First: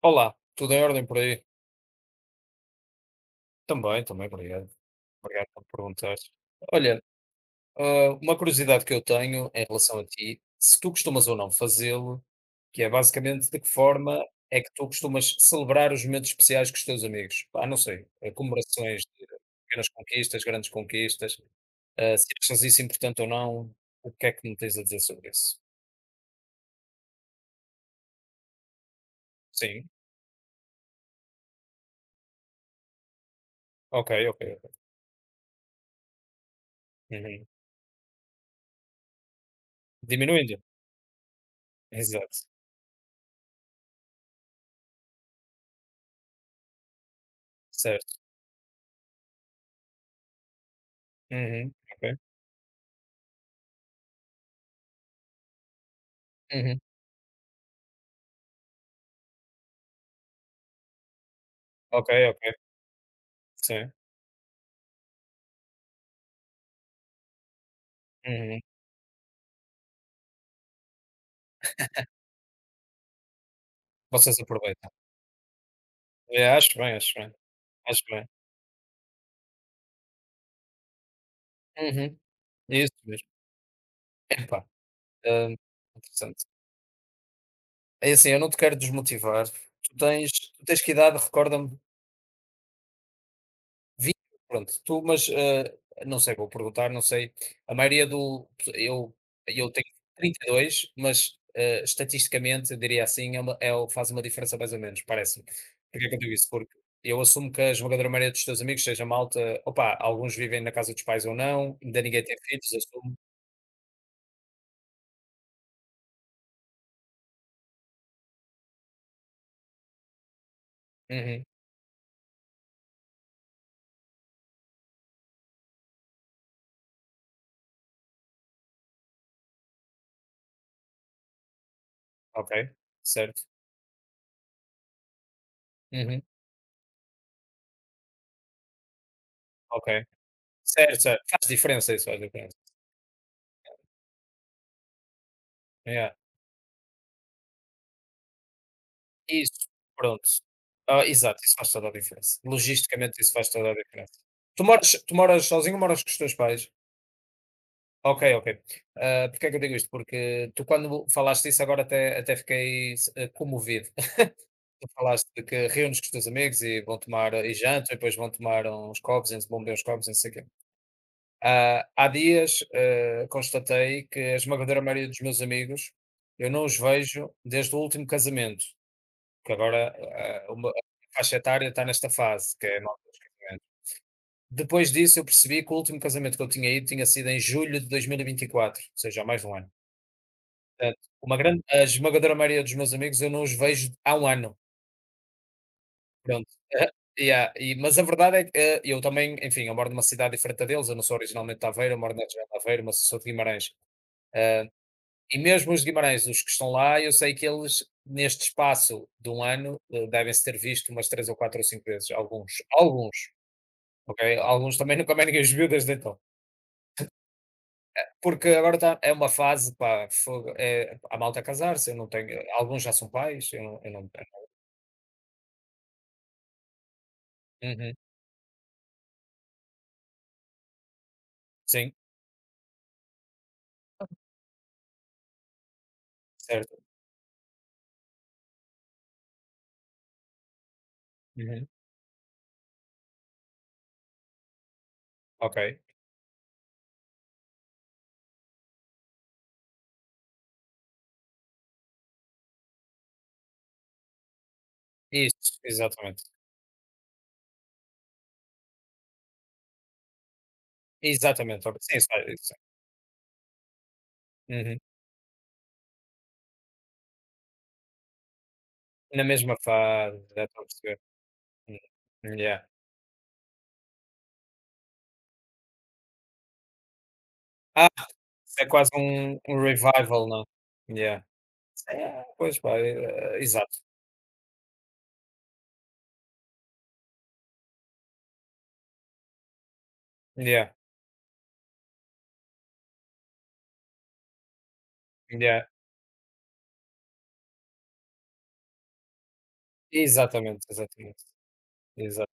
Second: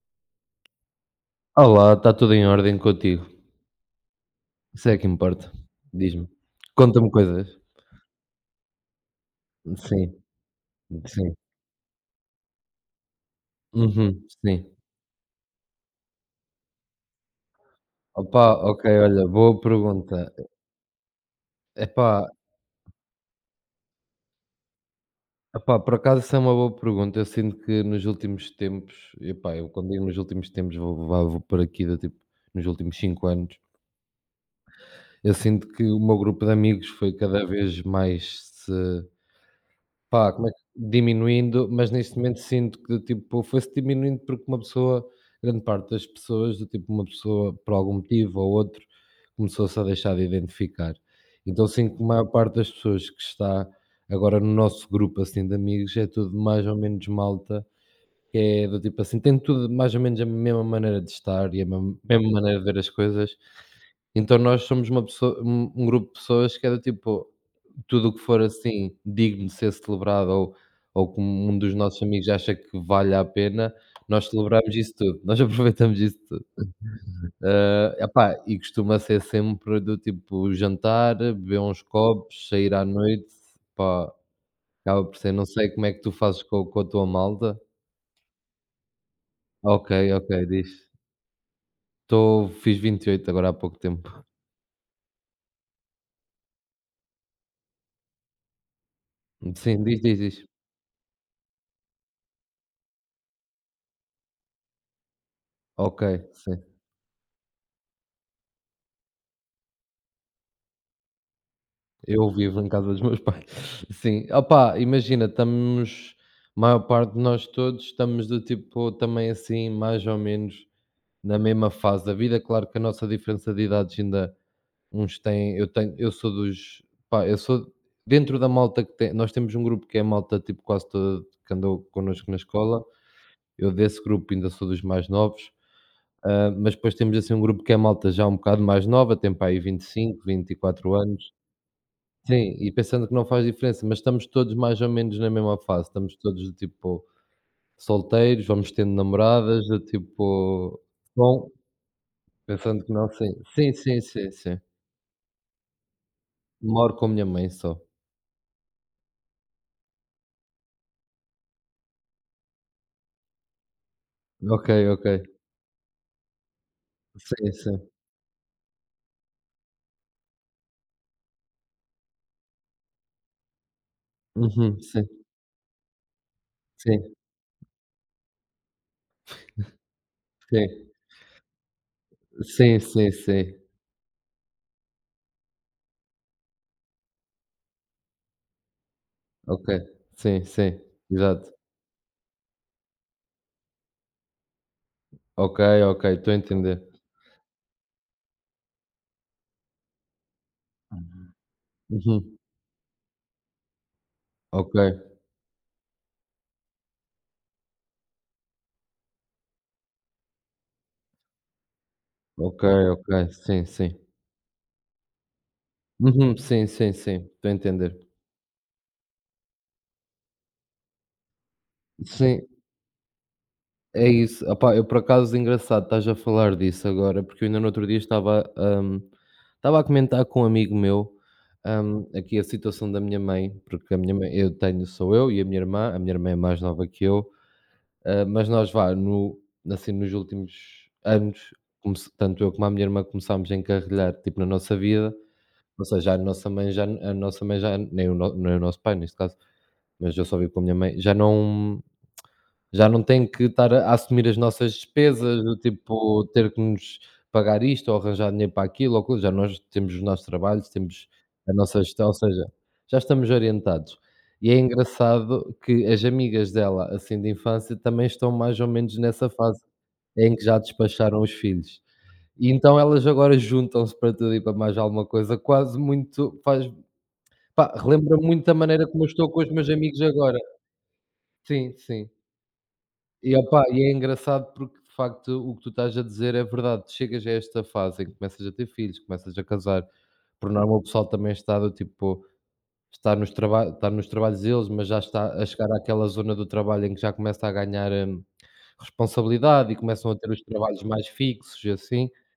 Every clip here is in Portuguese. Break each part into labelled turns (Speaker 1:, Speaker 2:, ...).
Speaker 1: Olá, tudo em ordem por aí?
Speaker 2: Olá, está tudo em ordem contigo?
Speaker 1: Também, também, obrigado.
Speaker 2: Isso é que
Speaker 1: Obrigado
Speaker 2: importa.
Speaker 1: por perguntar.
Speaker 2: Diz-me.
Speaker 1: Olha,
Speaker 2: Conta-me coisas.
Speaker 1: uma curiosidade que eu tenho em relação a
Speaker 2: Sim,
Speaker 1: ti, se tu costumas
Speaker 2: sim.
Speaker 1: ou não fazê-lo, que é basicamente de que forma
Speaker 2: Uhum,
Speaker 1: é que
Speaker 2: sim.
Speaker 1: tu costumas celebrar os momentos especiais com os teus amigos? Não sei,
Speaker 2: Opa, ok,
Speaker 1: comemorações
Speaker 2: olha,
Speaker 1: de
Speaker 2: boa
Speaker 1: pequenas
Speaker 2: pergunta.
Speaker 1: conquistas, grandes conquistas, se
Speaker 2: Epá,
Speaker 1: achas isso importante ou não, o que é que me tens a dizer sobre isso?
Speaker 2: epá, por acaso isso é uma boa pergunta. Eu sinto que nos últimos tempos, epá, eu
Speaker 1: Sim,
Speaker 2: quando digo nos últimos tempos, vou, vou por aqui, do tipo, nos últimos cinco anos,
Speaker 1: ok, ok. Ok.
Speaker 2: eu sinto que o meu grupo de amigos foi cada
Speaker 1: Uhum.
Speaker 2: vez mais se... Pá, como é que...
Speaker 1: Diminuindo?
Speaker 2: diminuindo, mas neste momento
Speaker 1: Exato,
Speaker 2: sinto que, do tipo, foi-se diminuindo porque uma pessoa... grande parte das pessoas, do tipo, uma pessoa, por algum
Speaker 1: certo.
Speaker 2: motivo ou outro, começou-se a deixar de identificar. Então
Speaker 1: Uhum,
Speaker 2: sinto que a
Speaker 1: ok,
Speaker 2: maior parte das pessoas que está agora no nosso grupo, assim, de amigos, é tudo mais ou
Speaker 1: uhum,
Speaker 2: menos malta, que é do tipo assim, tem tudo mais ou menos a mesma maneira de estar e a ma
Speaker 1: ok,
Speaker 2: mesma maneira de
Speaker 1: ok.
Speaker 2: ver as coisas.
Speaker 1: Sim,
Speaker 2: Então nós somos uma pessoa... um grupo de pessoas que é do tipo, tudo o que for
Speaker 1: uhum.
Speaker 2: assim digno de ser celebrado ou... ou como um dos nossos amigos acha que vale a pena, nós
Speaker 1: Vocês
Speaker 2: celebramos
Speaker 1: aproveitam.
Speaker 2: isso tudo, nós aproveitamos isso tudo.
Speaker 1: É, acho bem, acho bem,
Speaker 2: Ah,
Speaker 1: acho bem.
Speaker 2: epá, e costuma ser sempre do tipo jantar, beber uns
Speaker 1: Uhum,
Speaker 2: copos, sair
Speaker 1: é
Speaker 2: à
Speaker 1: isso
Speaker 2: noite,
Speaker 1: mesmo.
Speaker 2: pá,
Speaker 1: Epá,
Speaker 2: acaba por ser... não
Speaker 1: hã,
Speaker 2: sei como é que tu fazes
Speaker 1: interessante.
Speaker 2: com a tua malta.
Speaker 1: É assim, eu não te quero desmotivar,
Speaker 2: Ok,
Speaker 1: tu
Speaker 2: ok,
Speaker 1: tens tu
Speaker 2: diz.
Speaker 1: tens que idade, recorda-me?
Speaker 2: Estou... fiz 28 agora há pouco tempo.
Speaker 1: Vi, pronto, tu, mas, não sei, vou perguntar, não sei. A maioria do eu eu
Speaker 2: Sim,
Speaker 1: tenho
Speaker 2: diz, diz,
Speaker 1: trinta
Speaker 2: diz.
Speaker 1: e dois mas, estatisticamente, eu diria assim, é uma é o faz uma diferença mais ou menos, parece-me.
Speaker 2: Ok,
Speaker 1: Porquê é que eu digo isso?
Speaker 2: sim.
Speaker 1: Porque eu assumo que a esmagadora maioria dos teus amigos seja malta. Opa, alguns vivem na casa dos pais ou não, ainda ninguém
Speaker 2: Eu
Speaker 1: tem
Speaker 2: vivo em
Speaker 1: filhos,
Speaker 2: casa dos
Speaker 1: assumo.
Speaker 2: meus pais. Sim. Opá, imagina, estamos... maior parte de nós todos estamos do tipo também assim, mais ou menos na
Speaker 1: Uhum,
Speaker 2: mesma fase da vida. Claro que a nossa diferença de idades ainda... uns têm... eu tenho... eu sou dos... pá, eu sou... dentro da malta que tem... nós temos um grupo que é a malta tipo quase toda que andou connosco na
Speaker 1: ok,
Speaker 2: escola.
Speaker 1: certo.
Speaker 2: Eu desse grupo ainda sou dos mais novos,
Speaker 1: Uhum,
Speaker 2: hã, mas depois temos assim um grupo que é a malta já um bocado mais nova, tem para aí
Speaker 1: ok.
Speaker 2: 25, 24
Speaker 1: Certo, certo.
Speaker 2: anos.
Speaker 1: Faz diferença isso, faz
Speaker 2: Sim,
Speaker 1: diferença.
Speaker 2: e pensando que não faz diferença, mas estamos todos mais ou menos na mesma fase,
Speaker 1: Yeah.
Speaker 2: estamos todos do tipo solteiros, vamos tendo namoradas,
Speaker 1: Isso,
Speaker 2: do
Speaker 1: pronto.
Speaker 2: tipo...
Speaker 1: Ah, exato,
Speaker 2: bom,
Speaker 1: isso faz toda a diferença.
Speaker 2: pensando que não,
Speaker 1: Logisticamente isso
Speaker 2: sim.
Speaker 1: faz toda
Speaker 2: Sim,
Speaker 1: a
Speaker 2: sim,
Speaker 1: diferença.
Speaker 2: sim, sim.
Speaker 1: Tu moras sozinho ou moras com os teus pais?
Speaker 2: Moro com a minha mãe só.
Speaker 1: Ok, ok. Ah, porque é que eu digo isto? Porque tu quando falaste isso agora até fiquei comovido.
Speaker 2: Ok,
Speaker 1: Tu
Speaker 2: ok.
Speaker 1: falaste de que reúnes com os teus amigos e
Speaker 2: Sim,
Speaker 1: e
Speaker 2: sim.
Speaker 1: jantam e depois vão tomar uns copos e vão beber uns copos e não sei o quê. Há dias, constatei que a
Speaker 2: Uhum,
Speaker 1: esmagadora
Speaker 2: sim,
Speaker 1: maioria dos meus amigos, eu não os
Speaker 2: sim,
Speaker 1: vejo desde o último casamento. Que agora a
Speaker 2: sim.
Speaker 1: faixa etária está nesta fase, que
Speaker 2: Sim,
Speaker 1: é 9
Speaker 2: sim, sim.
Speaker 1: anos. Depois disso eu percebi que o último casamento que eu tinha ido tinha sido em julho de dois mil e vinte e quatro, ou seja, há mais de 1
Speaker 2: Ok.
Speaker 1: ano.
Speaker 2: Sim, sim,
Speaker 1: Portanto, uma
Speaker 2: exato.
Speaker 1: grande a esmagadora maioria dos meus amigos eu não os vejo há um ano,
Speaker 2: Ok, ok, estou a
Speaker 1: pronto.
Speaker 2: entender.
Speaker 1: Aham, yeah, e mas a verdade é que, eu também, enfim, eu moro numa cidade diferente da deles, eu não sou originalmente de Aveiro, eu moro na
Speaker 2: Uhum.
Speaker 1: região de Aveiro, mas sou de Guimarães. Ah,
Speaker 2: Ok,
Speaker 1: e mesmo os de Guimarães, os que estão lá, eu sei que eles neste espaço de um ano, devem-se ter visto umas 3 ou 4 ou 5 vezes, alguns,
Speaker 2: ok, ok.
Speaker 1: alguns.
Speaker 2: Sim, sim.
Speaker 1: Ok, alguns também nunca mais ninguém os viu desde então.
Speaker 2: Uhum, sim, sim, sim, estou a entender.
Speaker 1: Porque agora tá, é uma fase, pá, fogo, é, há malta a casar-se, eu não tenho,
Speaker 2: Sim.
Speaker 1: alguns já são pais, eu
Speaker 2: É
Speaker 1: não
Speaker 2: isso.
Speaker 1: tenho.
Speaker 2: Opá, eu por acaso... engraçado estás a falar disso agora, porque eu ainda no outro
Speaker 1: Uhum,
Speaker 2: dia estava, estava a comentar com um amigo meu,
Speaker 1: sim,
Speaker 2: aqui a situação da minha mãe, porque a minha mãe, eu tenho... sou eu e a minha irmã é mais
Speaker 1: certo.
Speaker 2: nova que eu, ah, mas nós vá, no, assim, nos últimos anos,
Speaker 1: Uhum,
Speaker 2: tanto eu como a minha irmã começámos a encarrilhar, tipo, na nossa vida,
Speaker 1: ok.
Speaker 2: ou seja, a nossa mãe já, nem o nosso pai neste caso, mas eu só vivo com a minha mãe, já não tem que estar a assumir as nossas despesas, do
Speaker 1: Isso, exatamente.
Speaker 2: tipo, ter que nos pagar isto ou arranjar dinheiro para aquilo ou coisa, já nós temos os nossos trabalhos, temos a
Speaker 1: Exatamente, ok,
Speaker 2: nossa
Speaker 1: sim,
Speaker 2: gestão, ou
Speaker 1: sai-
Speaker 2: seja,
Speaker 1: sai.
Speaker 2: já estamos orientados. E é
Speaker 1: Uhum.
Speaker 2: engraçado que as amigas dela, assim, de infância, também estão mais ou menos
Speaker 1: Na
Speaker 2: nessa
Speaker 1: mesma
Speaker 2: fase
Speaker 1: fase,
Speaker 2: em que
Speaker 1: já
Speaker 2: já
Speaker 1: estou a perceber.
Speaker 2: despacharam os filhos.
Speaker 1: Uhum,
Speaker 2: E
Speaker 1: yeah.
Speaker 2: então elas agora juntam-se para tudo e para mais alguma coisa, quase... muito faz... pá,
Speaker 1: Ah,
Speaker 2: relembra muito a
Speaker 1: isso é
Speaker 2: maneira
Speaker 1: quase
Speaker 2: como eu estou
Speaker 1: um,
Speaker 2: com os
Speaker 1: um
Speaker 2: meus amigos
Speaker 1: revival,
Speaker 2: agora.
Speaker 1: não? Yeah.
Speaker 2: Sim, sim.
Speaker 1: É, pois pá,
Speaker 2: E
Speaker 1: é, é,
Speaker 2: opá,
Speaker 1: exato.
Speaker 2: e é engraçado porque de facto o que tu estás a dizer é verdade. Chegas a esta fase em que começas a ter filhos, começas a casar, por
Speaker 1: Yeah,
Speaker 2: norma o pessoal também está do tipo, está nos trabalhos deles, mas já está a
Speaker 1: yeah.
Speaker 2: chegar àquela zona do trabalho em que já começa a ganhar, responsabilidade e começam a ter os
Speaker 1: Exatamente,
Speaker 2: trabalhos mais
Speaker 1: exatamente.
Speaker 2: fixos e assim,
Speaker 1: Exato.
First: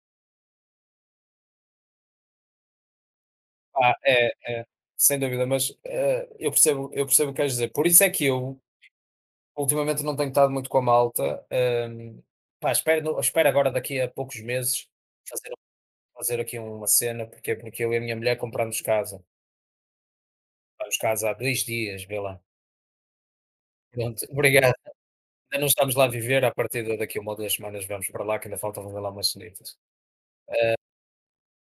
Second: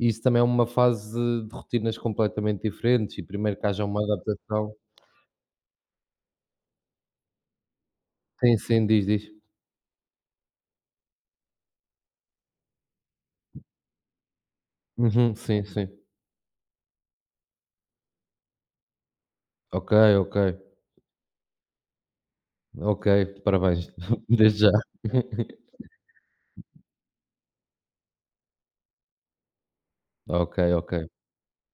Speaker 2: e isso também é uma fase de rotinas completamente diferentes e primeiro que haja
Speaker 1: Ah,
Speaker 2: uma
Speaker 1: é, é,
Speaker 2: adaptação...
Speaker 1: sem dúvida, mas, eu percebo o que queres dizer. Por isso é que
Speaker 2: sim,
Speaker 1: eu,
Speaker 2: sim, diz, diz.
Speaker 1: ultimamente, não tenho estado muito com a malta, hum, pá, espero no espero agora daqui a poucos meses
Speaker 2: Uhum,
Speaker 1: fazer
Speaker 2: sim, sim.
Speaker 1: aqui uma cena, porque eu e a minha mulher comprámos casa.
Speaker 2: Ok, ok.
Speaker 1: Comprámos casa há 2 dias, vê lá.
Speaker 2: Ok, parabéns,
Speaker 1: Pronto,
Speaker 2: desde já.
Speaker 1: obrigado. Ainda não estamos lá a viver, à partida daqui a 1 ou 2 semanas vamos para lá, que ainda falta lá umas cenitas.
Speaker 2: Ok, ok.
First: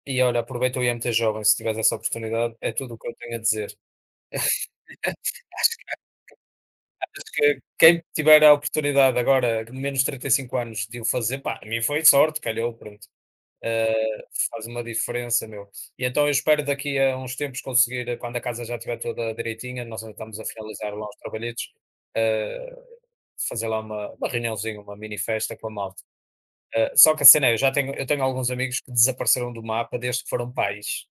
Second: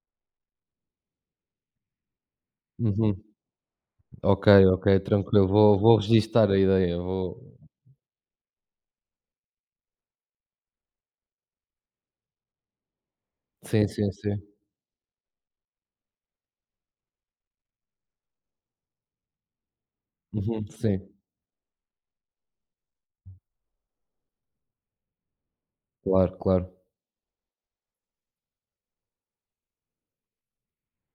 Speaker 1: E olha, aproveita o IMT Jovem, se tiveres essa oportunidade, é tudo o que eu
Speaker 2: Uhum.
Speaker 1: tenho a dizer.
Speaker 2: Ok, ok, tranquilo. Vou... vou registar a ideia, vou...
Speaker 1: Acho que quem tiver a oportunidade agora, com menos de 35 anos, de o fazer, pá, a mim foi sorte, calhou, pronto.
Speaker 2: sim, sim, sim.
Speaker 1: Faz uma diferença, meu. E então eu espero daqui a uns tempos conseguir, quando a casa já estiver toda direitinha, nós ainda estamos a
Speaker 2: Uhum,
Speaker 1: finalizar
Speaker 2: sim.
Speaker 1: lá os trabalhetos, eh, fazer lá uma reuniãozinha, uma mini festa com a malta.
Speaker 2: Claro, claro.
Speaker 1: Só que a cena é, eu tenho alguns amigos que desapareceram do mapa desde que foram pais.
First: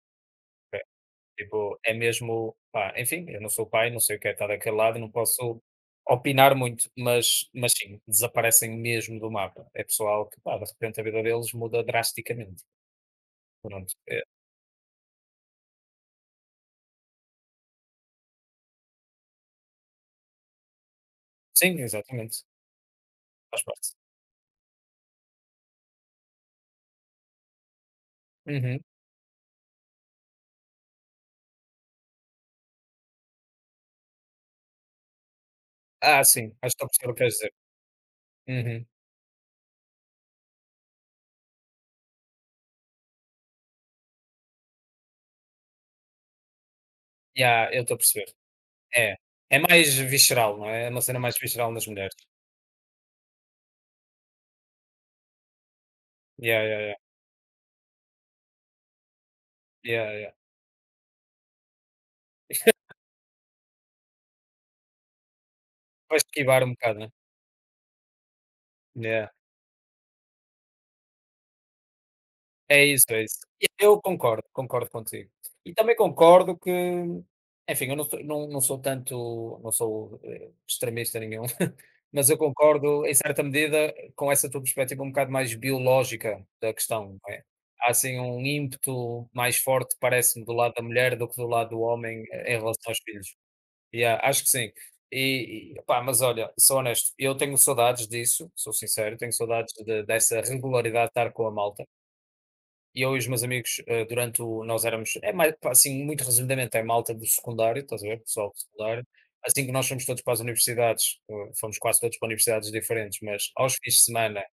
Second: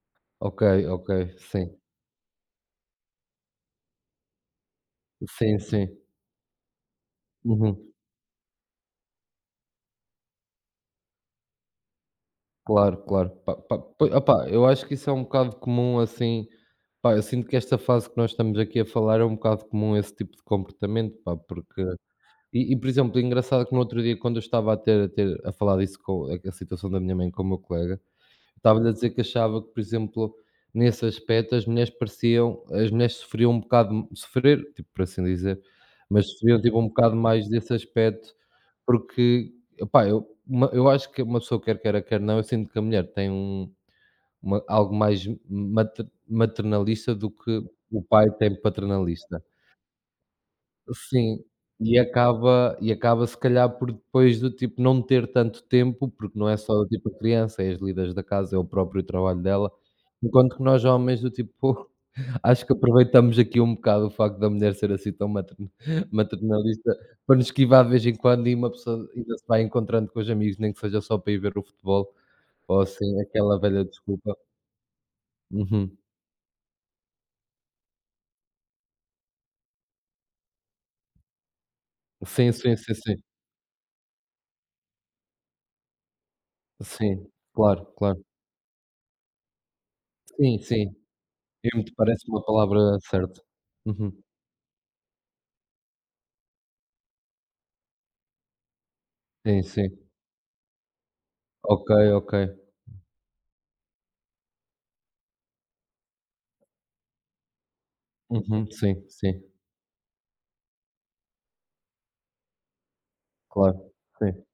Speaker 2: Ok, ok, sim.
Speaker 1: Tipo, é mesmo, pá, enfim, eu não sou pai, não sei o que é estar daquele lado, não
Speaker 2: Sim,
Speaker 1: posso
Speaker 2: sim.
Speaker 1: opinar muito, mas,
Speaker 2: Uhum.
Speaker 1: sim, desaparecem mesmo do mapa. É pessoal que, pá, de repente a vida deles muda drasticamente.
Speaker 2: Claro, claro. Pa pa
Speaker 1: Pronto.
Speaker 2: po
Speaker 1: É,
Speaker 2: opá, eu acho que isso é um bocado comum, assim, pá, eu sinto que esta fase que nós estamos aqui a falar é um bocado comum esse tipo de comportamento, pá,
Speaker 1: sim,
Speaker 2: porque...
Speaker 1: exatamente.
Speaker 2: e, por exemplo,
Speaker 1: Faz
Speaker 2: engraçado que no
Speaker 1: parte.
Speaker 2: outro dia quando eu estava a falar disso com a situação da minha mãe com o meu colega,
Speaker 1: Uhum.
Speaker 2: estava-lhe a dizer que achava que, por exemplo, nesse aspecto as mulheres sofriam um bocado... sofrer, tipo, por assim dizer,
Speaker 1: Ah,
Speaker 2: mas
Speaker 1: sim,
Speaker 2: sofriam,
Speaker 1: acho
Speaker 2: tipo,
Speaker 1: que estou
Speaker 2: um
Speaker 1: a perceber
Speaker 2: bocado
Speaker 1: o que queres
Speaker 2: mais
Speaker 1: dizer.
Speaker 2: desse aspecto,
Speaker 1: Uhum.
Speaker 2: porque, epá, eu acho que uma pessoa quer queira, quer não, eu sinto que a mulher tem um... uma algo mais maternalista do que
Speaker 1: Yeah, eu estou a
Speaker 2: o
Speaker 1: perceber.
Speaker 2: pai tem
Speaker 1: É.
Speaker 2: paternalista.
Speaker 1: É mais visceral, não é? É uma cena mais
Speaker 2: Sim,
Speaker 1: visceral nas
Speaker 2: e
Speaker 1: mulheres.
Speaker 2: acaba se calhar por depois do tipo não ter tanto tempo, porque não é
Speaker 1: Yeah,
Speaker 2: só
Speaker 1: yeah,
Speaker 2: do
Speaker 1: yeah.
Speaker 2: tipo a criança, é as lidas da casa, é o próprio trabalho dela,
Speaker 1: Yeah, yeah.
Speaker 2: enquanto que nós homens do tipo, acho que aproveitamos aqui um bocado o facto da mulher ser assim tão materna
Speaker 1: Para esquivar um
Speaker 2: maternalista
Speaker 1: bocado, né?
Speaker 2: para nos esquivar de vez em quando e uma pessoa
Speaker 1: Yeah.
Speaker 2: ainda se vai encontrando com os amigos, nem que seja só para ir ver o futebol ou
Speaker 1: É isso,
Speaker 2: assim,
Speaker 1: é isso.
Speaker 2: aquela
Speaker 1: E
Speaker 2: velha
Speaker 1: eu
Speaker 2: desculpa.
Speaker 1: concordo, concordo contigo. E também
Speaker 2: Uhum.
Speaker 1: concordo que, enfim, eu não sou não sou tanto não sou, extremista nenhum, mas eu
Speaker 2: Sim, sim, sim,
Speaker 1: concordo em
Speaker 2: sim.
Speaker 1: certa medida com essa tua perspectiva um bocado mais biológica da questão,
Speaker 2: Sim,
Speaker 1: não é?
Speaker 2: claro,
Speaker 1: Há assim
Speaker 2: claro.
Speaker 1: um ímpeto mais forte, parece-me, do
Speaker 2: Sim,
Speaker 1: lado da
Speaker 2: sim.
Speaker 1: mulher do que do lado do
Speaker 2: Emo-te
Speaker 1: homem
Speaker 2: parece uma
Speaker 1: em
Speaker 2: palavra
Speaker 1: relação aos filhos.
Speaker 2: certa. Uhum.
Speaker 1: Yeah, acho que sim. E opá, mas olha, sou honesto, eu tenho saudades disso, sou sincero, tenho
Speaker 2: Sim,
Speaker 1: saudades
Speaker 2: sim.
Speaker 1: de dessa regularidade de estar com a malta.
Speaker 2: Ok, ok.
Speaker 1: E eu e os meus amigos, eh, durante o nós éramos é mais pá, assim, muito resumidamente, é malta do secundário, estás a ver? Pessoal do
Speaker 2: Uhum. Sim,
Speaker 1: secundário.
Speaker 2: sim,
Speaker 1: Assim que nós fomos todos para as universidades, fomos quase todos para universidades diferentes, mas aos
Speaker 2: claro.
Speaker 1: fins de
Speaker 2: Sim.
Speaker 1: semana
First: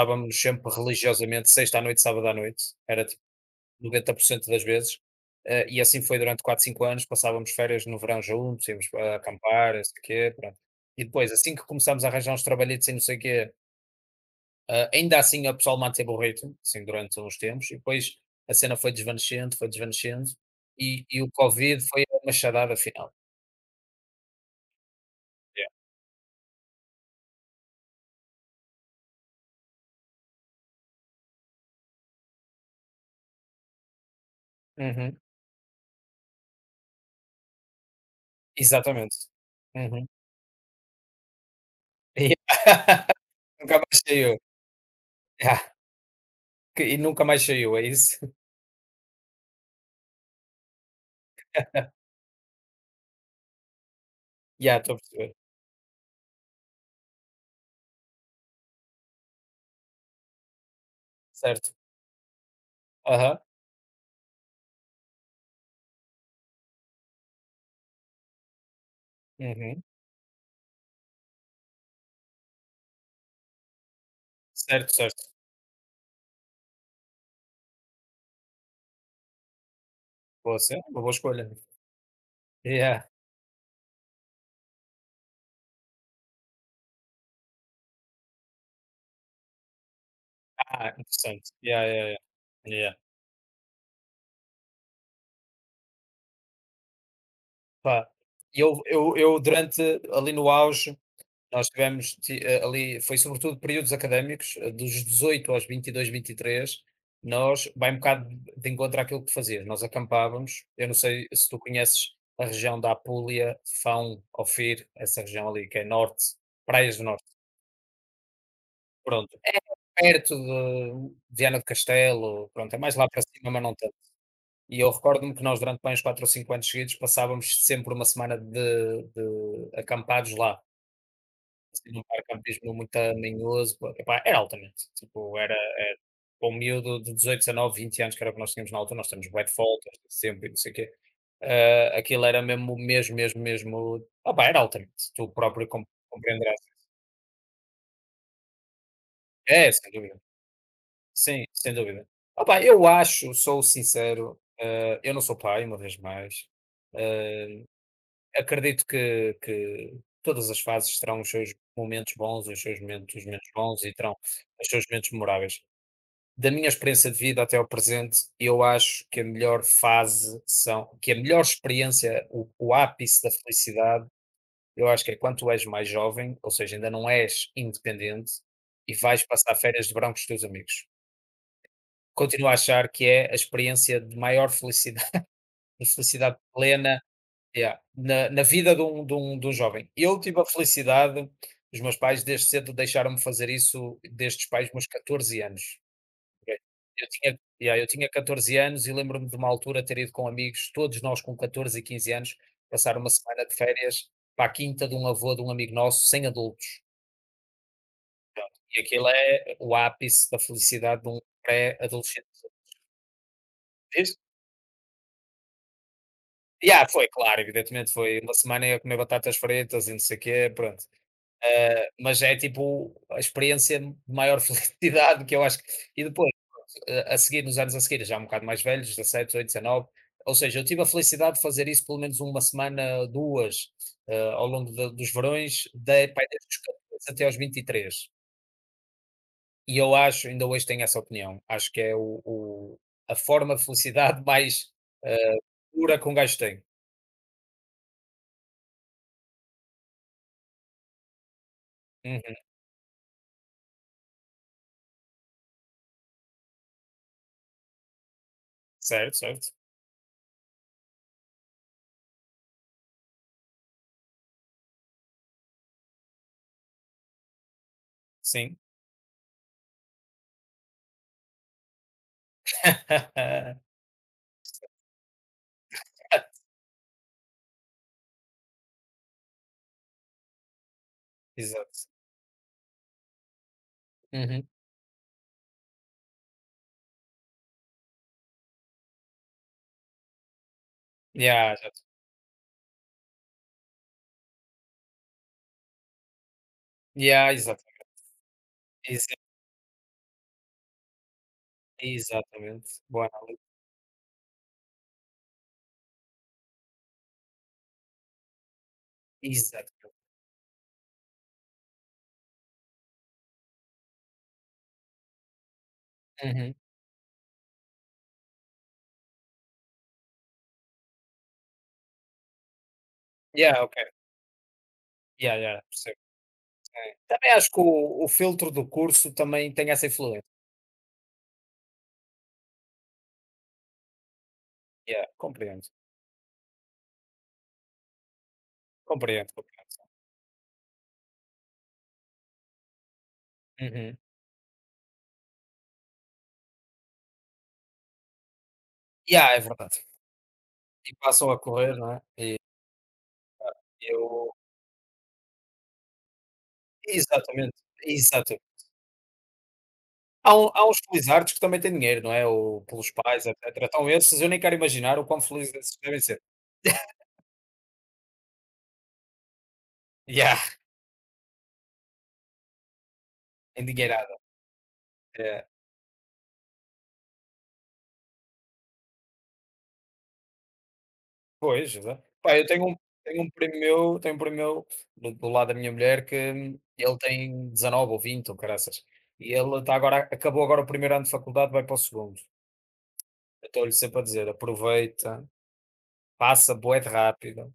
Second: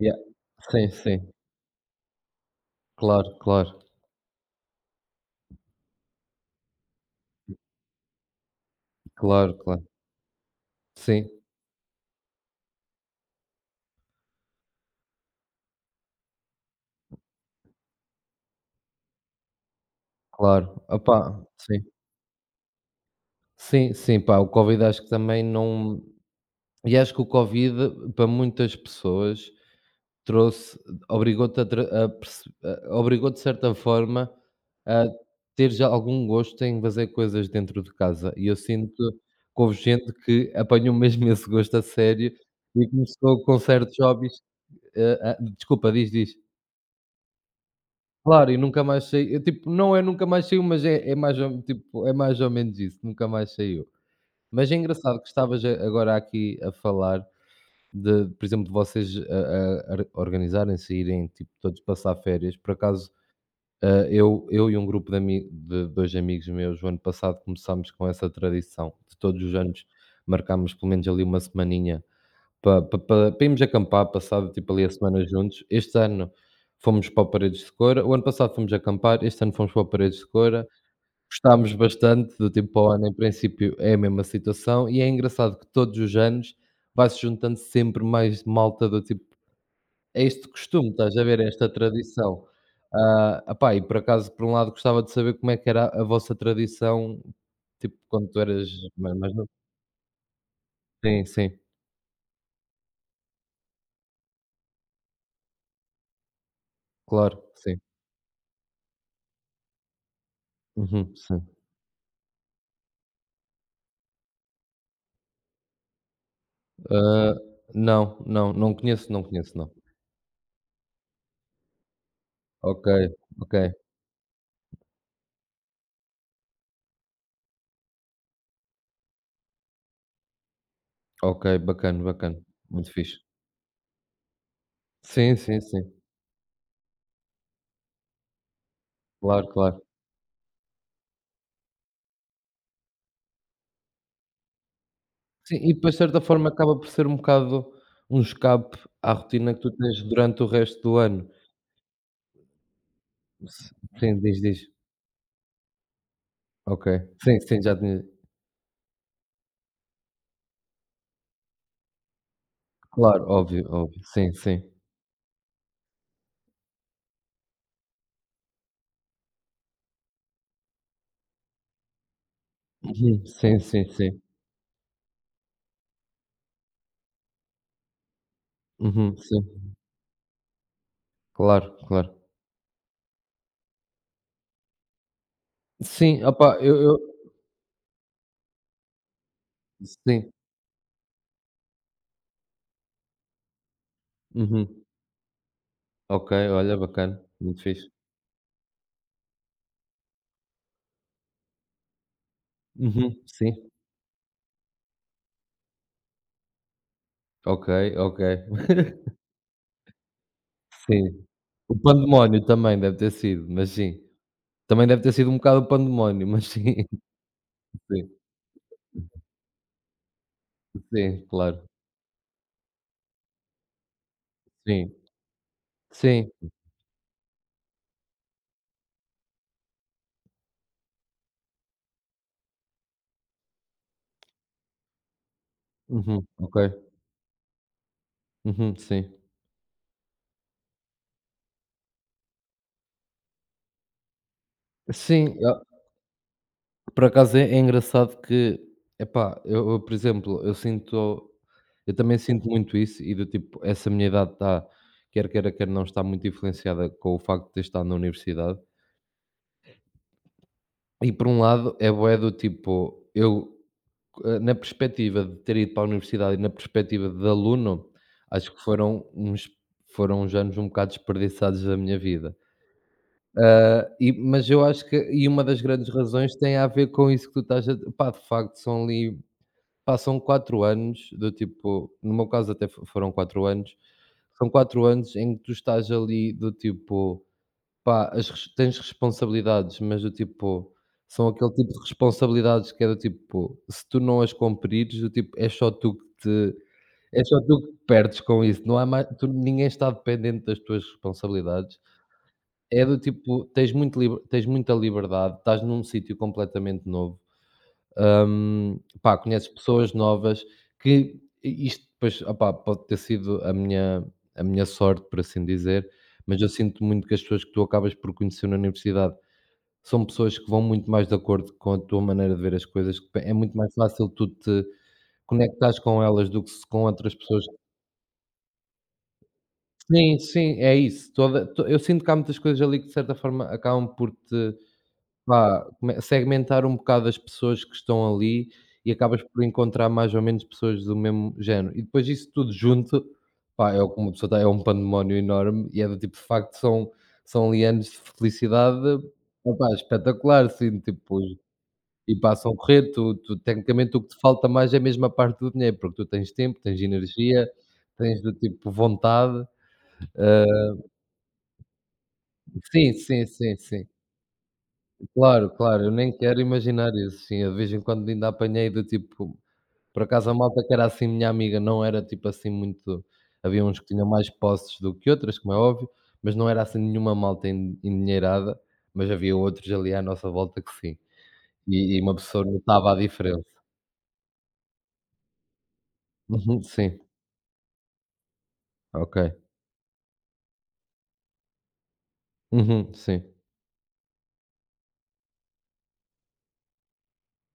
Speaker 2: Yeah.
Speaker 1: sempre
Speaker 2: Sim, sim.
Speaker 1: religiosamente, sexta à noite, sábado à noite, era tipo
Speaker 2: Claro, claro.
Speaker 1: 90% das vezes. E assim foi durante 4 5 anos, passávamos férias no verão juntos, íamos
Speaker 2: Claro,
Speaker 1: acampar, não
Speaker 2: claro.
Speaker 1: sei o quê, pronto. E
Speaker 2: Sim,
Speaker 1: depois, assim que começámos a arranjar uns trabalhitos e não sei o quê, ainda assim, o pessoal manteve o ritmo, assim, durante uns tempos, e depois a cena foi desvanecendo,
Speaker 2: claro.
Speaker 1: e o
Speaker 2: Opá, sim.
Speaker 1: Covid foi uma charada final.
Speaker 2: Sim, sim, pá, o covid acho que também
Speaker 1: Yeah.
Speaker 2: não... e acho que o covid para muitas pessoas trouxe... obrigou-te a tra a perce a obrigou de certa forma a
Speaker 1: Uhum,
Speaker 2: ter já algum gosto em fazer coisas dentro de casa e eu sinto
Speaker 1: exatamente.
Speaker 2: que houve
Speaker 1: Uhum.
Speaker 2: gente que apanhou mesmo esse gosto a sério e começou com
Speaker 1: Nunca
Speaker 2: certos
Speaker 1: mais
Speaker 2: hobbies...
Speaker 1: saiu.
Speaker 2: hã,
Speaker 1: Yeah.
Speaker 2: desculpa, diz, diz.
Speaker 1: E nunca mais saiu, é isso?
Speaker 2: Claro, e nunca mais saiu. Eu, tipo, não é nunca mais saiu, mas é mais ou... tipo, é mais ou menos isso, nunca mais saiu. Mas é
Speaker 1: Já, estou a
Speaker 2: engraçado que
Speaker 1: perceber.
Speaker 2: estavas a agora aqui a falar de, por exemplo, de vocês, ah, ah, ar organizarem-se, irem, tipo,
Speaker 1: Certo.
Speaker 2: todos passar férias. Por acaso,
Speaker 1: Aham.
Speaker 2: ah, eu e um grupo de 2 amigos meus, o ano passado começámos com essa tradição de todos os
Speaker 1: Uhum.
Speaker 2: anos marcarmos pelo menos ali uma semaninha para pa pa pa para irmos acampar, passado tipo, ali a
Speaker 1: Certo,
Speaker 2: semana
Speaker 1: certo.
Speaker 2: juntos. Este ano... fomos para o Paredes de Coura o ano passado fomos acampar, este ano fomos para o Paredes de
Speaker 1: Boa
Speaker 2: Coura,
Speaker 1: cena, uma boa escolha.
Speaker 2: gostámos bastante, do tempo... para o
Speaker 1: Yeah.
Speaker 2: ano, em princípio, é a mesma situação e é engraçado que todos os anos vai-se juntando sempre mais malta do tipo... é este costume,
Speaker 1: Ah,
Speaker 2: estás a ver? É
Speaker 1: interessante.
Speaker 2: esta
Speaker 1: Yeah, yeah, yeah.
Speaker 2: tradição.
Speaker 1: Yeah.
Speaker 2: Ah, opá, e por acaso, por um lado, gostava de saber como é que era a vossa tradição, tipo,
Speaker 1: Pá,
Speaker 2: quando tu eras
Speaker 1: Eu,
Speaker 2: ma
Speaker 1: eu,
Speaker 2: mais
Speaker 1: eu
Speaker 2: novo.
Speaker 1: durante ali no auge
Speaker 2: Sim, sim,
Speaker 1: Nós tivemos ti- eh, ali, foi sobretudo períodos académicos, dos 18 aos 22, 23,
Speaker 2: claro,
Speaker 1: nós,
Speaker 2: sim.
Speaker 1: vai um bocado de encontro àquilo que fazias. Nós acampávamos, eu não
Speaker 2: Uhum,
Speaker 1: sei
Speaker 2: sim.
Speaker 1: se tu conheces a região da Apulia, Fão, Ofir, essa região ali que é norte, Praias do Norte,
Speaker 2: Ah, não, não, não conheço, não
Speaker 1: pronto.
Speaker 2: conheço,
Speaker 1: É
Speaker 2: não.
Speaker 1: perto de Viana do Castelo, pronto, é
Speaker 2: Ok,
Speaker 1: mais lá para cima,
Speaker 2: ok,
Speaker 1: mas não tanto. E eu recordo-me que nós, durante bem uns 4 ou 5 anos seguidos, passávamos sempre uma semana de acampados lá.
Speaker 2: ok,
Speaker 1: Assim,
Speaker 2: bacana,
Speaker 1: num parque de
Speaker 2: bacana,
Speaker 1: campismo
Speaker 2: muito
Speaker 1: muito
Speaker 2: fixe.
Speaker 1: manhoso, epá, era altamente,
Speaker 2: Sim,
Speaker 1: tipo, era
Speaker 2: sim, sim,
Speaker 1: era para um miúdo de 18, 19, 20 anos, que era o que nós tínhamos na altura, nós temos bué
Speaker 2: claro,
Speaker 1: de
Speaker 2: claro.
Speaker 1: fotos, sempre e não sei o quê, aquilo era mesmo, mesmo, mesmo, mesmo, opá, era altamente, tu
Speaker 2: Sim,
Speaker 1: próprio
Speaker 2: e
Speaker 1: com
Speaker 2: depois de certa forma
Speaker 1: compreenderás.
Speaker 2: acaba por ser um bocado um escape à rotina que tu
Speaker 1: É, sem
Speaker 2: tens
Speaker 1: dúvida,
Speaker 2: durante o resto do ano.
Speaker 1: sim, sem dúvida. Opá, eu acho,
Speaker 2: S
Speaker 1: sou
Speaker 2: sim, diz,
Speaker 1: sincero,
Speaker 2: diz.
Speaker 1: eu não sou pai, uma vez mais.
Speaker 2: Ok. Sim, sim,
Speaker 1: ah
Speaker 2: já tinha...
Speaker 1: Acredito que todas as fases terão os seus momentos bons, os seus
Speaker 2: claro,
Speaker 1: momentos menos
Speaker 2: óbvio,
Speaker 1: bons e
Speaker 2: óbvio.
Speaker 1: terão
Speaker 2: Sim, sim.
Speaker 1: os seus momentos memoráveis. Da minha experiência de vida até ao presente, eu acho que a melhor fase são que a melhor experiência, o ápice
Speaker 2: Uhum.
Speaker 1: da
Speaker 2: Sim, sim,
Speaker 1: felicidade,
Speaker 2: sim.
Speaker 1: eu acho que é quando tu és mais jovem, ou seja, ainda não és independente e
Speaker 2: Uhum,
Speaker 1: vais passar
Speaker 2: sim.
Speaker 1: férias de verão com os teus amigos.
Speaker 2: Claro, claro.
Speaker 1: Continuo a achar que é a experiência de maior felicidade, de
Speaker 2: Sim,
Speaker 1: felicidade
Speaker 2: opa, eu
Speaker 1: plena. Yeah. Na vida de um jovem. Eu
Speaker 2: sim.
Speaker 1: tive a felicidade, os meus pais desde cedo deixaram-me fazer isso, desde os pais
Speaker 2: Uhum.
Speaker 1: meus 14 anos.
Speaker 2: Ok,
Speaker 1: Ok.
Speaker 2: olha,
Speaker 1: Eu
Speaker 2: bacana,
Speaker 1: tinha
Speaker 2: muito
Speaker 1: Yeah, eu
Speaker 2: fixe.
Speaker 1: tinha 14 anos e lembro-me de uma altura ter ido com amigos, todos nós com 14 e 15 anos, passar uma
Speaker 2: Uhum,
Speaker 1: semana
Speaker 2: sim.
Speaker 1: de férias para a quinta de um avô de um amigo nosso, sem adultos.
Speaker 2: Ok, ok.
Speaker 1: E aquilo é o ápice da felicidade de um
Speaker 2: Sim. O
Speaker 1: pré-adolescente.
Speaker 2: pandemónio também deve ter sido, mas sim.
Speaker 1: Diz?
Speaker 2: Também deve ter sido um bocado o pandemónio, mas sim,
Speaker 1: Yeah, foi, claro, evidentemente
Speaker 2: sim.
Speaker 1: foi uma semana a comer batatas fritas e não sei o quê, pronto.
Speaker 2: Sim, claro.
Speaker 1: Mas é tipo a experiência de maior
Speaker 2: Sim,
Speaker 1: felicidade que eu acho que. E depois,
Speaker 2: sim.
Speaker 1: a seguir, nos anos a seguir, já um bocado mais velhos, 17, 18, 19, ou seja, eu tive a felicidade de fazer isso pelo menos uma semana, duas, ao longo dos verões, de, pá,
Speaker 2: Uhum,
Speaker 1: desde os
Speaker 2: ok.
Speaker 1: 14 até aos 23. E três.
Speaker 2: Uhum, sim.
Speaker 1: E eu acho, ainda hoje tenho essa opinião, acho que é a forma de felicidade mais
Speaker 2: Sim,
Speaker 1: eh,
Speaker 2: ah,
Speaker 1: pura que um gajo tem.
Speaker 2: por acaso é engraçado que, epá, eu, por exemplo, eu também
Speaker 1: Uhum.
Speaker 2: sinto muito isso e do tipo, essa minha idade está, quer queira, quer não, está muito influenciada com o facto de ter estado na universidade.
Speaker 1: Certo, certo.
Speaker 2: E por um lado é bué do tipo, eu, eh, na perspectiva de ter ido para a universidade e na perspectiva de aluno, acho
Speaker 1: Sim.
Speaker 2: que foram uns... anos um bocado desperdiçados da minha vida. Ah, e mas eu acho que... e uma das grandes razões tem a ver com isso que tu estás a... pá, de facto, são ali... passam 4 anos do
Speaker 1: Exato.
Speaker 2: tipo, no meu caso até fo foram 4 anos,
Speaker 1: Uhum.
Speaker 2: são 4 anos em que tu estás ali do tipo, pá, as res tens responsabilidades, mas do tipo, são aquele
Speaker 1: Yeah,
Speaker 2: tipo de responsabilidades que é do tipo, se tu não as cumprires, do tipo, é só tu que te é
Speaker 1: yeah,
Speaker 2: só tu que perdes com isso, não há mais...
Speaker 1: exa
Speaker 2: tu ninguém está dependente das tuas responsabilidades.
Speaker 1: exatamente.
Speaker 2: É do
Speaker 1: Boa análise.
Speaker 2: tipo, tens muita liberdade, estás num sítio completamente novo, pá, conheces pessoas
Speaker 1: Exatamente.
Speaker 2: novas que i isto depois, opá, pode ter sido a minha sorte, por assim dizer, mas eu
Speaker 1: Uhum.
Speaker 2: sinto muito que as pessoas que tu acabas por conhecer na universidade são pessoas que vão muito mais de acordo com a tua maneira de ver as coisas, que é muito
Speaker 1: Yeah,
Speaker 2: mais
Speaker 1: ok.
Speaker 2: fácil tu te
Speaker 1: Yeah, yeah,
Speaker 2: conectares
Speaker 1: percebo.
Speaker 2: com elas do que se com
Speaker 1: É.
Speaker 2: outras
Speaker 1: Também
Speaker 2: pessoas.
Speaker 1: acho que o filtro do curso também tem essa
Speaker 2: Sim,
Speaker 1: influência.
Speaker 2: sim, é isso. Toda to eu sinto que há muitas coisas ali que de certa forma acabam por te...
Speaker 1: Yeah,
Speaker 2: vá,
Speaker 1: compreendo,
Speaker 2: come segmentar um bocado as pessoas que estão ali e acabas
Speaker 1: compreendo,
Speaker 2: por
Speaker 1: compreendo.
Speaker 2: encontrar mais ou menos pessoas do mesmo género. E depois isso tudo junto, pá, é o
Speaker 1: Uhum.
Speaker 2: que uma pessoa está... é um pandemónio enorme e é do tipo, de facto, são são ali anos de felicidade,
Speaker 1: Yeah, é
Speaker 2: opá,
Speaker 1: verdade.
Speaker 2: espetacular, assim,
Speaker 1: E
Speaker 2: tipo,
Speaker 1: passam a correr, não é?
Speaker 2: e passam a correr, tu tecnicamente o que te
Speaker 1: Eu
Speaker 2: falta mais é mesmo a parte do dinheiro, porque tu tens tempo, tens energia,
Speaker 1: Exatamente,
Speaker 2: tens do
Speaker 1: exato.
Speaker 2: tipo vontade. Hã,
Speaker 1: Há uns felizardos artes que também têm dinheiro, não é? Ou pelos
Speaker 2: sim, sim,
Speaker 1: pais,
Speaker 2: sim,
Speaker 1: etcétera.
Speaker 2: sim.
Speaker 1: Então esses eu nem quero imaginar o quão
Speaker 2: Claro,
Speaker 1: felizes esses
Speaker 2: claro, eu
Speaker 1: devem
Speaker 2: nem
Speaker 1: ser.
Speaker 2: quero imaginar isso, sim. Eu de vez em quando ainda apanhei do tipo... por acaso a
Speaker 1: Yeah,
Speaker 2: malta que era assim minha amiga não era tipo assim muito... havia uns que tinham
Speaker 1: endinheirada.
Speaker 2: mais posses do que outras,
Speaker 1: É.
Speaker 2: como é óbvio, mas não era assim nenhuma malta en endinheirada, mas havia outros ali à nossa volta que sim.
Speaker 1: Pois,
Speaker 2: E
Speaker 1: exato.
Speaker 2: uma
Speaker 1: Pá,
Speaker 2: pessoa
Speaker 1: eu tenho um
Speaker 2: notava a diferença.
Speaker 1: primo meu do lado da minha mulher que
Speaker 2: Uhum, sim,
Speaker 1: ele tem 19 ou 20 ou caraças,
Speaker 2: ok.
Speaker 1: e ele está agora acabou agora o primeiro ano de faculdade, vai para o segundo º.
Speaker 2: Uhum, sim.
Speaker 1: Eu estou-lhe sempre a dizer: "Aproveita, passa bué de rápido,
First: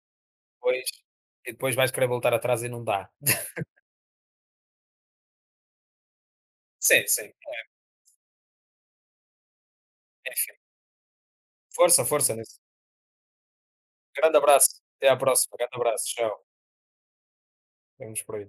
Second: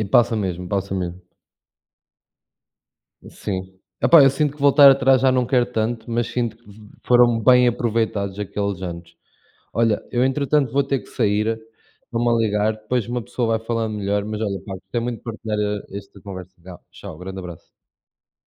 Speaker 2: E passa mesmo,
Speaker 1: depois
Speaker 2: passa mesmo.
Speaker 1: vais querer voltar atrás e não dá".
Speaker 2: Sim. Epá, eu sinto que voltar atrás já não quero tanto, mas sinto que
Speaker 1: Sim, sim,
Speaker 2: foram bem aproveitados aqueles anos. Olha, eu
Speaker 1: enfim.
Speaker 2: entretanto vou ter que sair,
Speaker 1: Força,
Speaker 2: estão-me a
Speaker 1: força nisso.
Speaker 2: ligar, depois uma pessoa vai falando melhor,
Speaker 1: Grande
Speaker 2: mas olha, pá,
Speaker 1: abraço,
Speaker 2: gostei
Speaker 1: até à
Speaker 2: muito de
Speaker 1: próxima.
Speaker 2: partilhar,
Speaker 1: Grande
Speaker 2: eh,
Speaker 1: abraço,
Speaker 2: esta
Speaker 1: tchau.
Speaker 2: conversa. Tchau, grande abraço.
Speaker 1: Vemo-nos por aí.